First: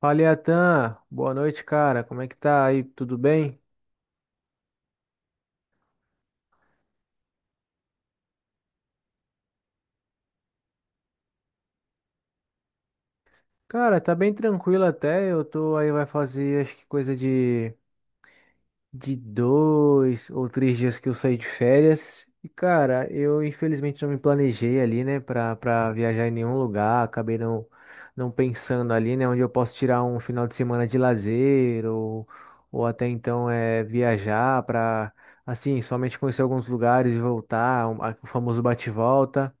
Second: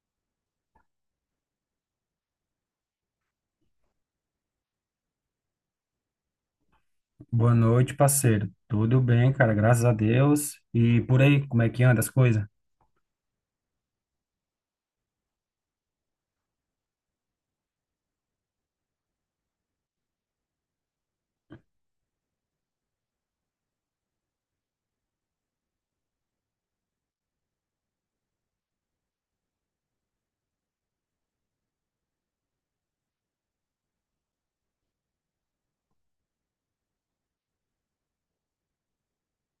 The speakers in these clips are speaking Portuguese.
Fala, Iatan. Boa noite, cara. Como é que tá aí? Tudo bem? Boa noite, parceiro. Tudo bem, cara, graças a Deus. E por aí, como é que anda as coisas? Cara, tá bem tranquilo até. Eu tô aí, vai fazer acho que coisa de, 2 ou 3 dias que eu saí de férias. E, cara, eu infelizmente não me planejei ali, né, pra viajar em nenhum lugar. Acabei não pensando ali, né, onde eu posso tirar um final de semana de lazer ou até então é viajar pra, assim, somente conhecer alguns lugares e voltar, o famoso bate-volta.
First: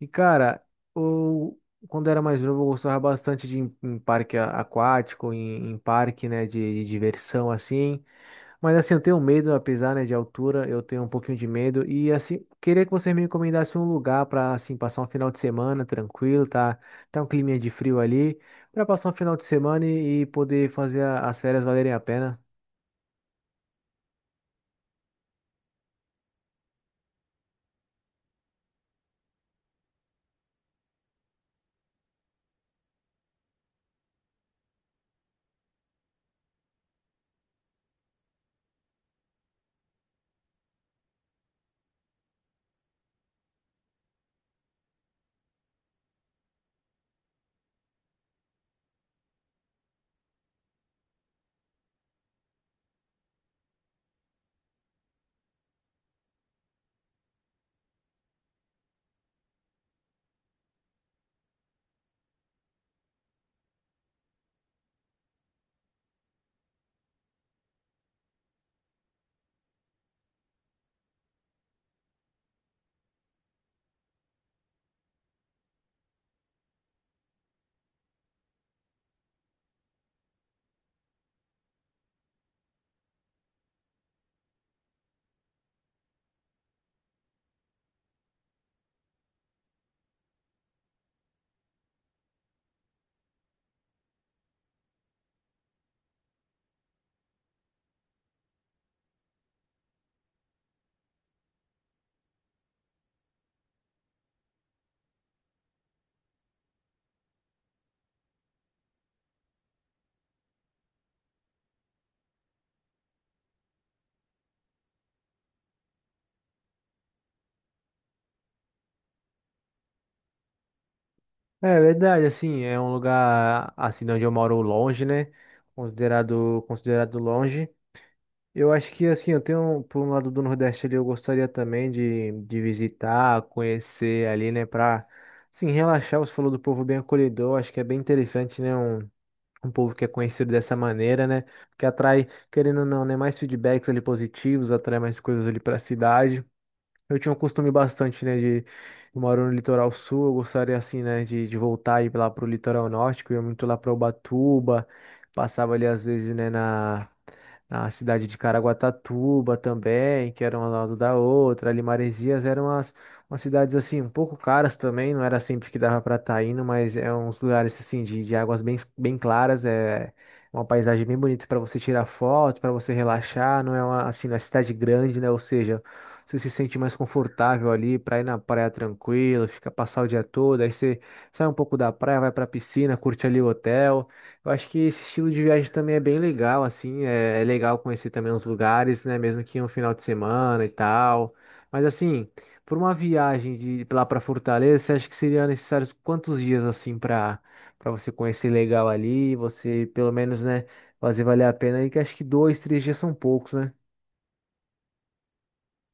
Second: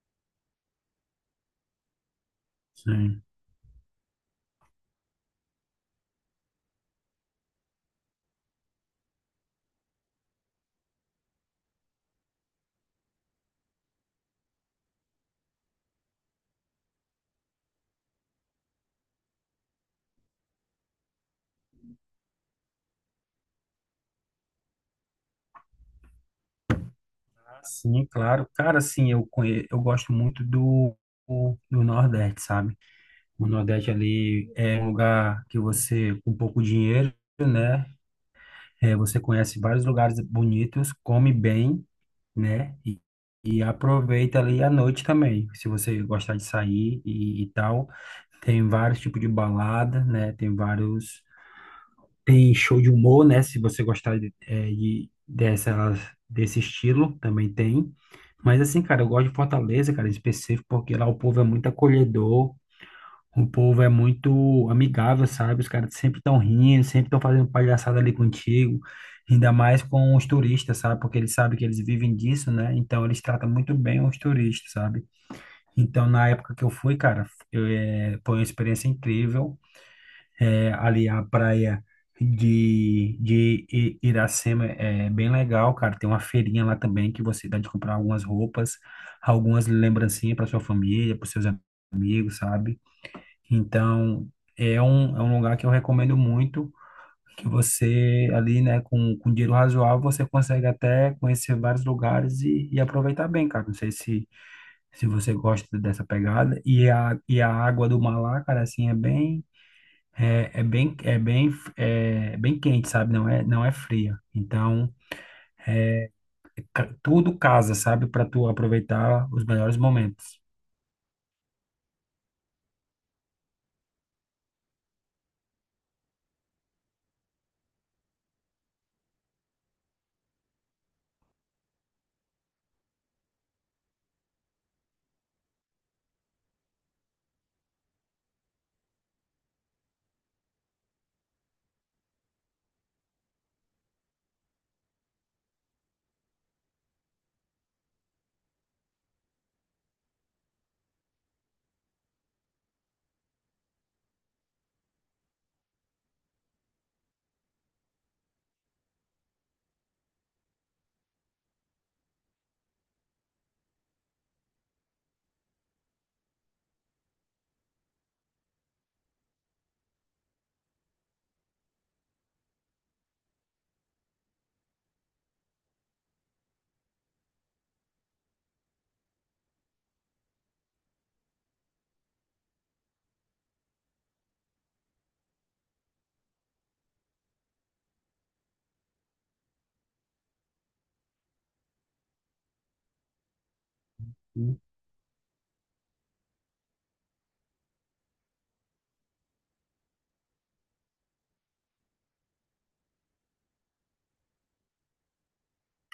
E, cara, eu, quando era mais novo, eu gostava Sim. bastante de ir em, parque aquático, em, parque, né, de, diversão, assim. Mas, assim, eu tenho medo, apesar, né, de altura, eu tenho um pouquinho de medo. E, assim, queria que você me recomendasse um lugar para, assim, passar um final de semana tranquilo, tá? Tá um climinha de frio ali, para passar um final de semana e, poder fazer as férias valerem a pena. Ah, sim, claro. Cara, sim, eu gosto muito do Nordeste, sabe? O Nordeste ali é um lugar que você, com pouco dinheiro, né? É, você conhece vários lugares bonitos, come bem, né? E aproveita ali a noite também, se você gostar de sair e tal. Tem vários tipos de balada, né? Tem vários. Tem show de humor, né? Se você gostar dessa, desse estilo, também tem. Mas assim, cara, eu gosto de Fortaleza, cara, em específico, porque lá o povo é muito acolhedor, o povo é muito amigável, sabe? Os caras sempre estão rindo, sempre estão fazendo palhaçada ali contigo, ainda mais com os turistas, sabe? Porque eles sabem que eles vivem disso, né? Então eles tratam muito bem os turistas, sabe? Então, na época que eu fui, cara, foi uma experiência incrível. É, ali a praia de Iracema é bem legal, cara. Tem uma feirinha lá também que você dá de comprar algumas roupas, algumas lembrancinhas para sua família, para seus amigos, sabe? Então, é um lugar que eu recomendo muito, que você ali, né, com dinheiro razoável, você consegue até conhecer vários lugares e aproveitar bem, cara. Não sei se você gosta dessa pegada. E a água do mar lá, cara, assim, é bem, é bem, é, bem quente, sabe? Não é, não é fria. Então, tudo casa, sabe? Para tu aproveitar os melhores momentos. É verdade, assim, é um lugar, assim, de onde eu moro longe, né? Considerado longe. Eu acho que assim, eu tenho por um lado do Nordeste ali, eu gostaria também de, visitar, conhecer ali, né, pra assim, relaxar. Você falou do povo bem acolhedor, acho que é bem interessante, né, um povo que é conhecido dessa maneira, né, que atrai, querendo ou não, né, mais feedbacks ali positivos, atrai mais coisas ali pra cidade. Eu tinha um costume bastante, né, de eu moro no litoral sul, eu gostaria assim, né, de, voltar e ir lá pro litoral norte, que eu ia muito lá para Ubatuba, passava ali às vezes, né, na, cidade de Caraguatatuba também, que era um ao lado da outra, ali Maresias eram umas cidades assim, um pouco caras também, não era sempre que dava para estar indo, mas é uns lugares assim de, águas bem, bem claras, é uma paisagem bem bonita para você tirar foto, para você relaxar, não é uma assim, na cidade grande, né, ou seja, você se sente mais confortável ali para ir na praia tranquilo, fica passar o dia todo, aí você sai um pouco da praia, vai pra piscina, curte ali o hotel. Eu acho que esse estilo de viagem também é bem legal, assim, é legal conhecer também os lugares, né, mesmo que um final de semana e tal. Mas assim, por uma viagem de lá para Fortaleza, você acha que seria necessário quantos dias assim para você conhecer legal ali, você pelo menos, né, fazer valer a pena aí, que acho que 2, 3 dias são poucos, né?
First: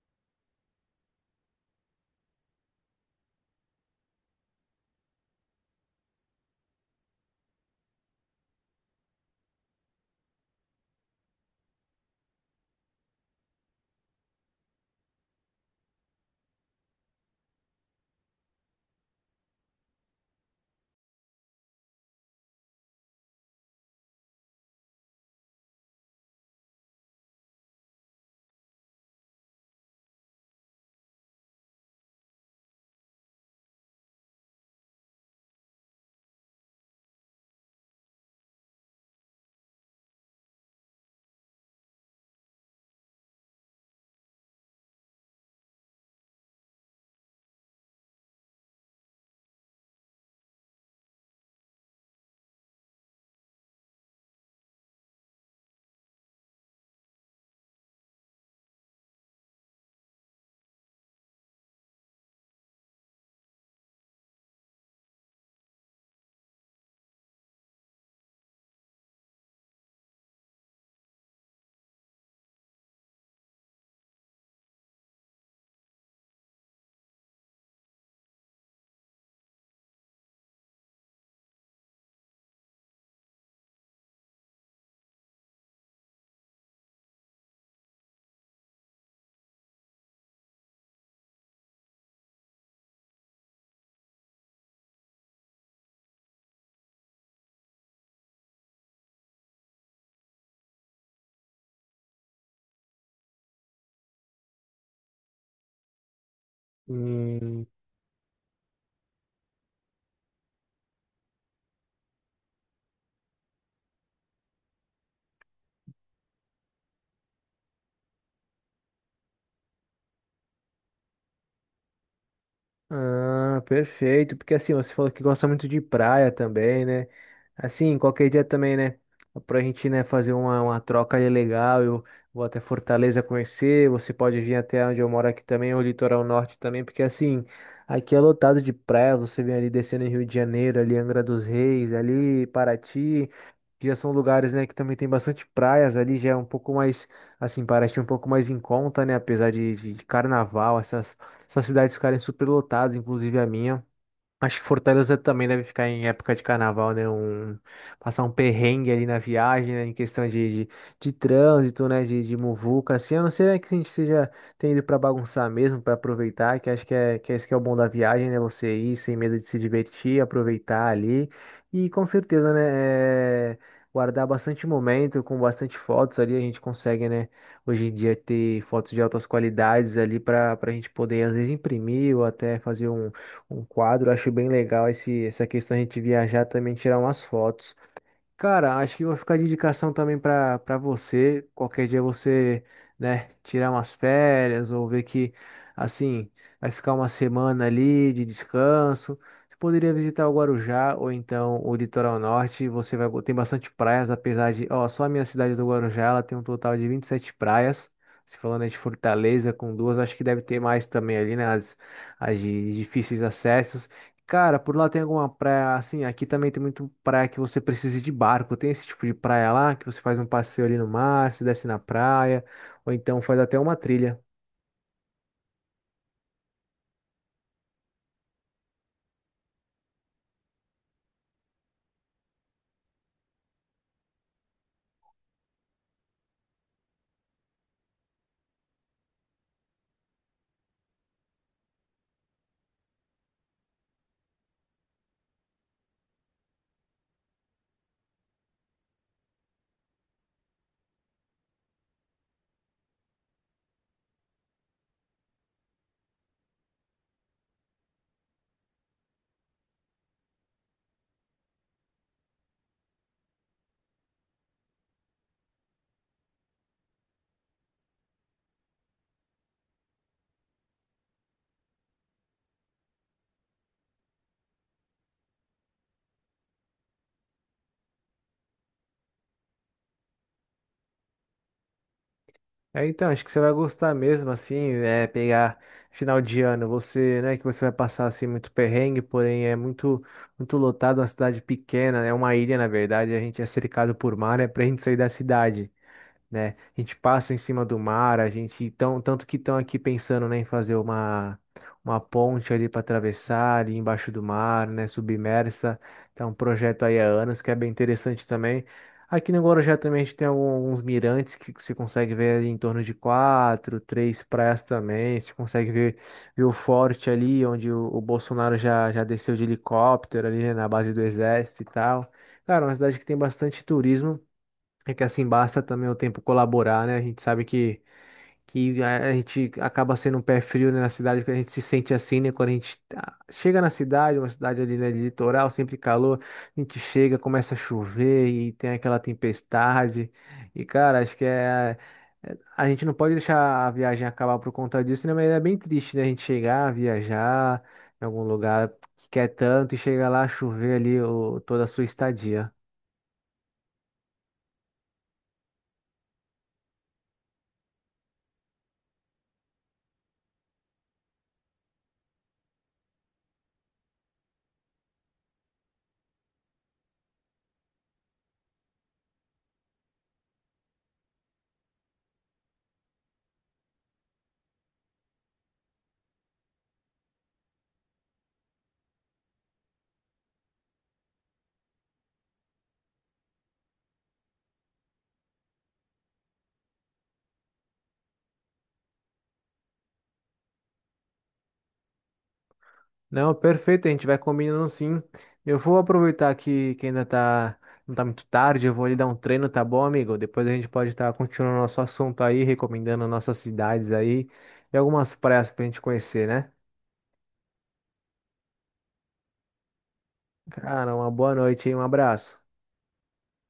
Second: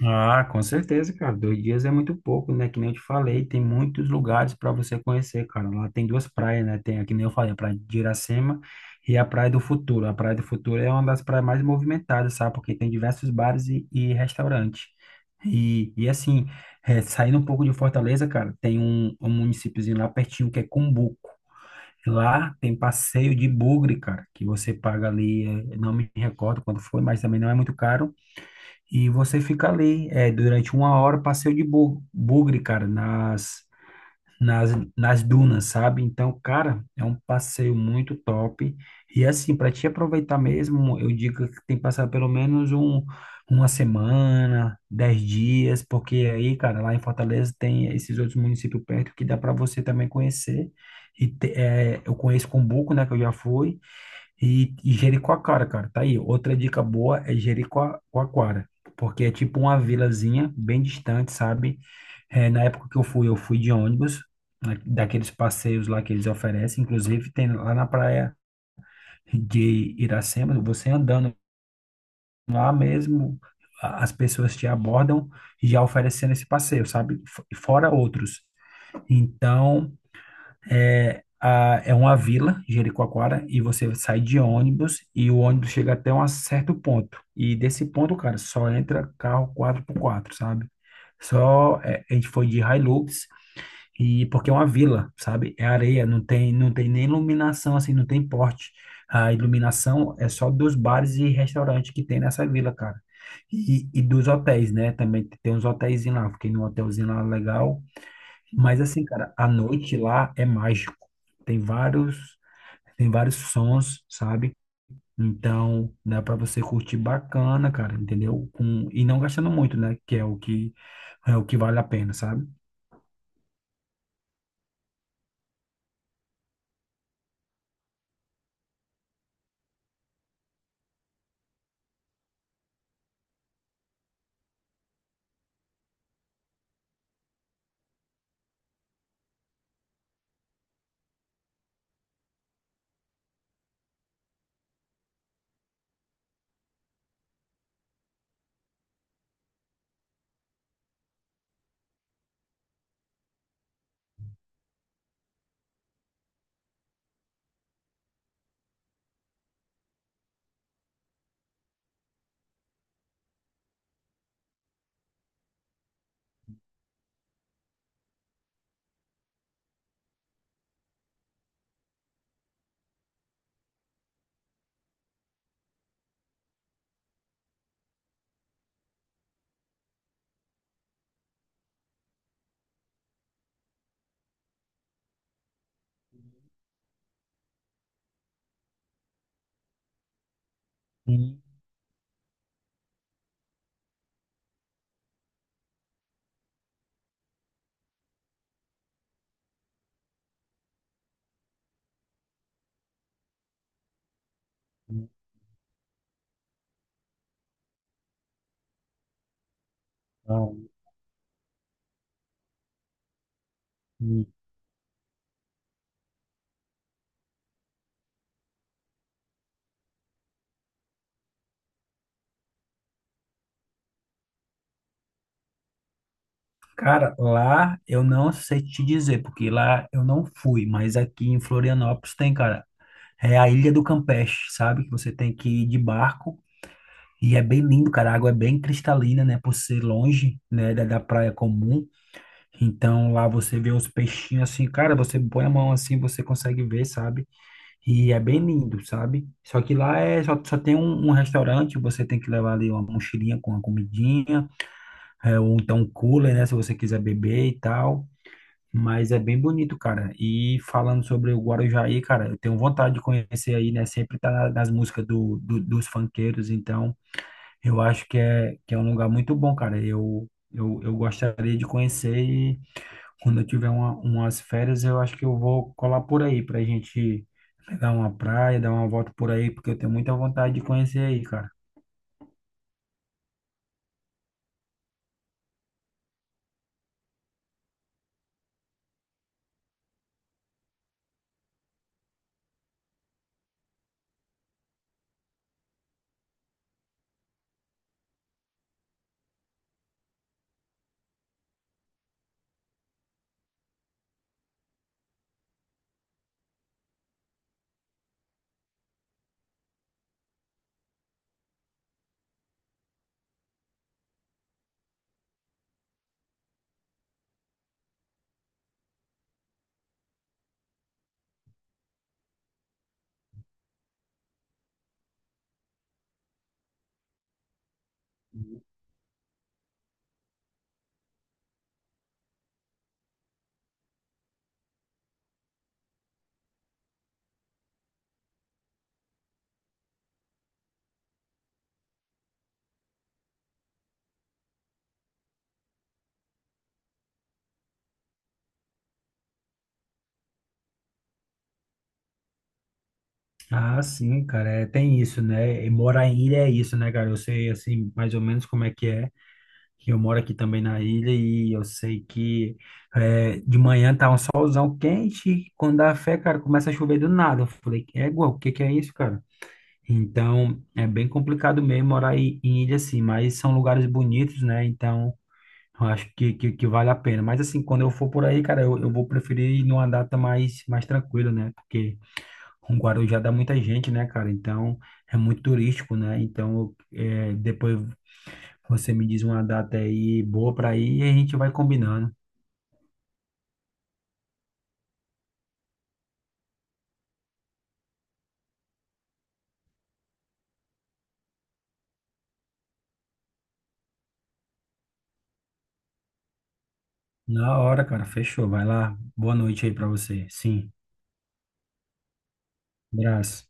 Ah, com certeza, cara. 2 dias é muito pouco, né? Que nem eu te falei, tem muitos lugares para você conhecer, cara. Lá tem duas praias, né? Tem, que nem eu falei, a Praia de Iracema e a Praia do Futuro. A Praia do Futuro é uma das praias mais movimentadas, sabe? Porque tem diversos bares e restaurantes. E assim, saindo um pouco de Fortaleza, cara, tem um municípiozinho lá pertinho que é Cumbuco. Lá tem passeio de bugre, cara, que você paga ali, não me recordo quanto foi, mas também não é muito caro e você fica ali, durante uma hora, passeio de bugre, cara, nas, nas dunas, sabe? Então, cara, é um passeio muito top. E assim, para te aproveitar mesmo, eu digo que tem que passar pelo menos uma semana, 10 dias, porque aí, cara, lá em Fortaleza tem esses outros municípios perto que dá para você também conhecer. E eu conheço Cumbuco, né, que eu já fui. E Jericoacoara, cara, tá aí. Outra dica boa é Jericoacoara, porque é tipo uma vilazinha bem distante, sabe? É, na época que eu fui de ônibus, daqueles passeios lá que eles oferecem. Inclusive, tem lá na praia de Iracema, você andando lá mesmo, as pessoas te abordam já oferecendo esse passeio, sabe? Fora outros. Então. É, uma vila, Jericoacoara, e você sai de ônibus e o ônibus chega até um certo ponto. E desse ponto, cara, só entra carro quatro por quatro, sabe? A gente foi de Hilux e porque é uma vila, sabe? É areia, não tem nem iluminação assim, não tem porte. A iluminação é só dos bares e restaurantes que tem nessa vila, cara. E dos hotéis, né? Também tem uns hotéis lá. Fiquei num hotelzinho lá, é Hum. legal, mas assim, cara, a noite lá é mágico. Tem vários, Tem vários sons, sabe? Então, dá para você curtir bacana, cara, entendeu? E não gastando muito, né? Que é o que vale a pena, sabe? Ah, perfeito. Porque assim, você falou que gosta muito de praia também, né? Assim, qualquer dia também, né? Pra gente, né, fazer uma troca ali legal. Eu vou até Fortaleza conhecer. Você pode vir até onde eu moro aqui também, o litoral norte também, porque assim, aqui é lotado de praia. Você vem ali descendo em Rio de Janeiro, ali Angra dos Reis, ali Paraty. Que Já são lugares, né, que também tem bastante praias ali, já é um pouco mais, assim, parece um pouco mais em conta, né, apesar de, de carnaval, essas cidades ficarem superlotadas, inclusive a minha. Acho que Fortaleza também deve ficar em época de carnaval, né? Passar um perrengue ali na viagem, né? Em questão de, de trânsito, né? De muvuca, assim. A não ser, né, que a gente seja, tenha ido pra bagunçar mesmo, pra aproveitar, que acho que é isso que é o bom da viagem, né? Você ir sem medo de se divertir, aproveitar ali. E com certeza, né? é, guardar bastante momento, com bastante fotos ali, a gente consegue, né? Hoje em dia ter fotos de altas qualidades ali para a gente poder, às vezes, imprimir ou até fazer um quadro. Acho bem legal essa questão de a gente viajar também, tirar umas fotos. Cara, acho que vou ficar de indicação também para Sim. você. Qualquer dia você, né, tirar umas férias ou ver que, assim, vai ficar uma semana ali de descanso. Você poderia visitar o Guarujá ou então o Litoral Norte. Você vai, tem bastante praias, apesar de, ó, só a minha cidade do Guarujá, ela tem um total de 27 praias. Se falando aí de Fortaleza com duas, acho que deve Não. ter mais também ali, né, as de difíceis acessos. Cara, por lá tem alguma praia, assim, aqui também tem muito praia que você precisa ir de barco. Tem esse tipo de praia lá, que você faz um passeio ali no mar, se desce na praia, ou então faz até uma trilha. Cara, lá eu não sei te dizer, porque lá eu não fui, mas aqui em Florianópolis tem, cara. É a Ilha do Campeche, sabe? Que você tem que ir de barco e é bem lindo, cara. A água é bem cristalina, né? Por ser longe, né? Da praia comum. Então lá você vê os peixinhos assim, cara. Você põe a mão assim, você consegue ver, sabe? E é bem lindo, sabe? Só que lá é só tem um restaurante, você tem que levar ali uma mochilinha com uma comidinha, é, ou então um cooler, né? Se você quiser beber e tal. Mas é bem bonito, cara. E falando sobre o Guarujá, cara, eu tenho vontade de conhecer aí, né? Sempre tá nas músicas dos funkeiros, então eu acho que é, um lugar muito bom, cara. Eu gostaria de conhecer e quando eu tiver umas férias, eu acho que eu vou colar por aí pra gente pegar uma praia, dar uma volta por aí, porque eu tenho muita vontade de conhecer aí, cara. É, então, acho que você vai gostar mesmo, assim, é pegar final de ano, você, né, que você vai passar, assim, muito perrengue, porém é muito, muito lotado, uma cidade pequena, é uma ilha, na verdade, a gente é cercado por mar, é pra gente sair da cidade, né? A gente passa em cima do mar, tanto que estão aqui pensando, né, em fazer uma ponte ali para atravessar ali embaixo do mar, né, submersa. Então, um projeto aí há anos que é bem interessante também. Aqui no Guarujá também a gente tem alguns mirantes que você consegue ver ali em torno de quatro, três praias também. Você consegue ver o forte ali, onde o Bolsonaro já, já desceu de helicóptero ali, né, na base do exército e tal. Cara, é uma cidade que tem bastante turismo. É que assim basta também o tempo colaborar, né? A gente sabe que a gente acaba sendo um pé frio, né, na cidade, que a gente se sente assim, né? Quando chega na cidade, uma cidade ali, né, de litoral, sempre calor, a gente chega, começa a chover e tem aquela tempestade. E, cara, acho que é. A gente não pode deixar a viagem acabar por conta disso, né? Mas é bem triste, né? A gente chegar, viajar em algum lugar que quer tanto e chegar lá, chover ali toda a sua estadia. Ah, sim, cara, é, tem isso, né? E morar em ilha é isso, né, cara? Eu sei, assim, mais ou menos como é. Que Eu moro aqui também na ilha e eu sei que é, de manhã tá um solzão quente e quando dá fé, cara, começa a chover do nada. Eu falei, égua, o que que é isso, cara? Então, é bem complicado mesmo morar em ilha assim, mas são lugares bonitos, né? Então, eu acho que vale a pena. Mas assim, quando eu for por aí, cara, eu vou preferir ir numa data mais tranquila, né? Porque o Guarujá dá muita gente, né, cara? Então, é muito turístico, né? Então, depois você me diz uma data aí boa pra ir e a gente vai combinando. Não, perfeito, a gente vai combinando sim. Eu vou aproveitar que ainda tá, não tá muito tarde, eu vou ali dar um treino, tá bom, amigo? Depois a gente pode estar continuando nosso assunto aí, recomendando nossas cidades aí e algumas praias pra gente conhecer, né? Na hora, cara, fechou. Vai lá. Boa noite aí pra você. Sim. Cara, uma boa noite e um abraço. Abraço.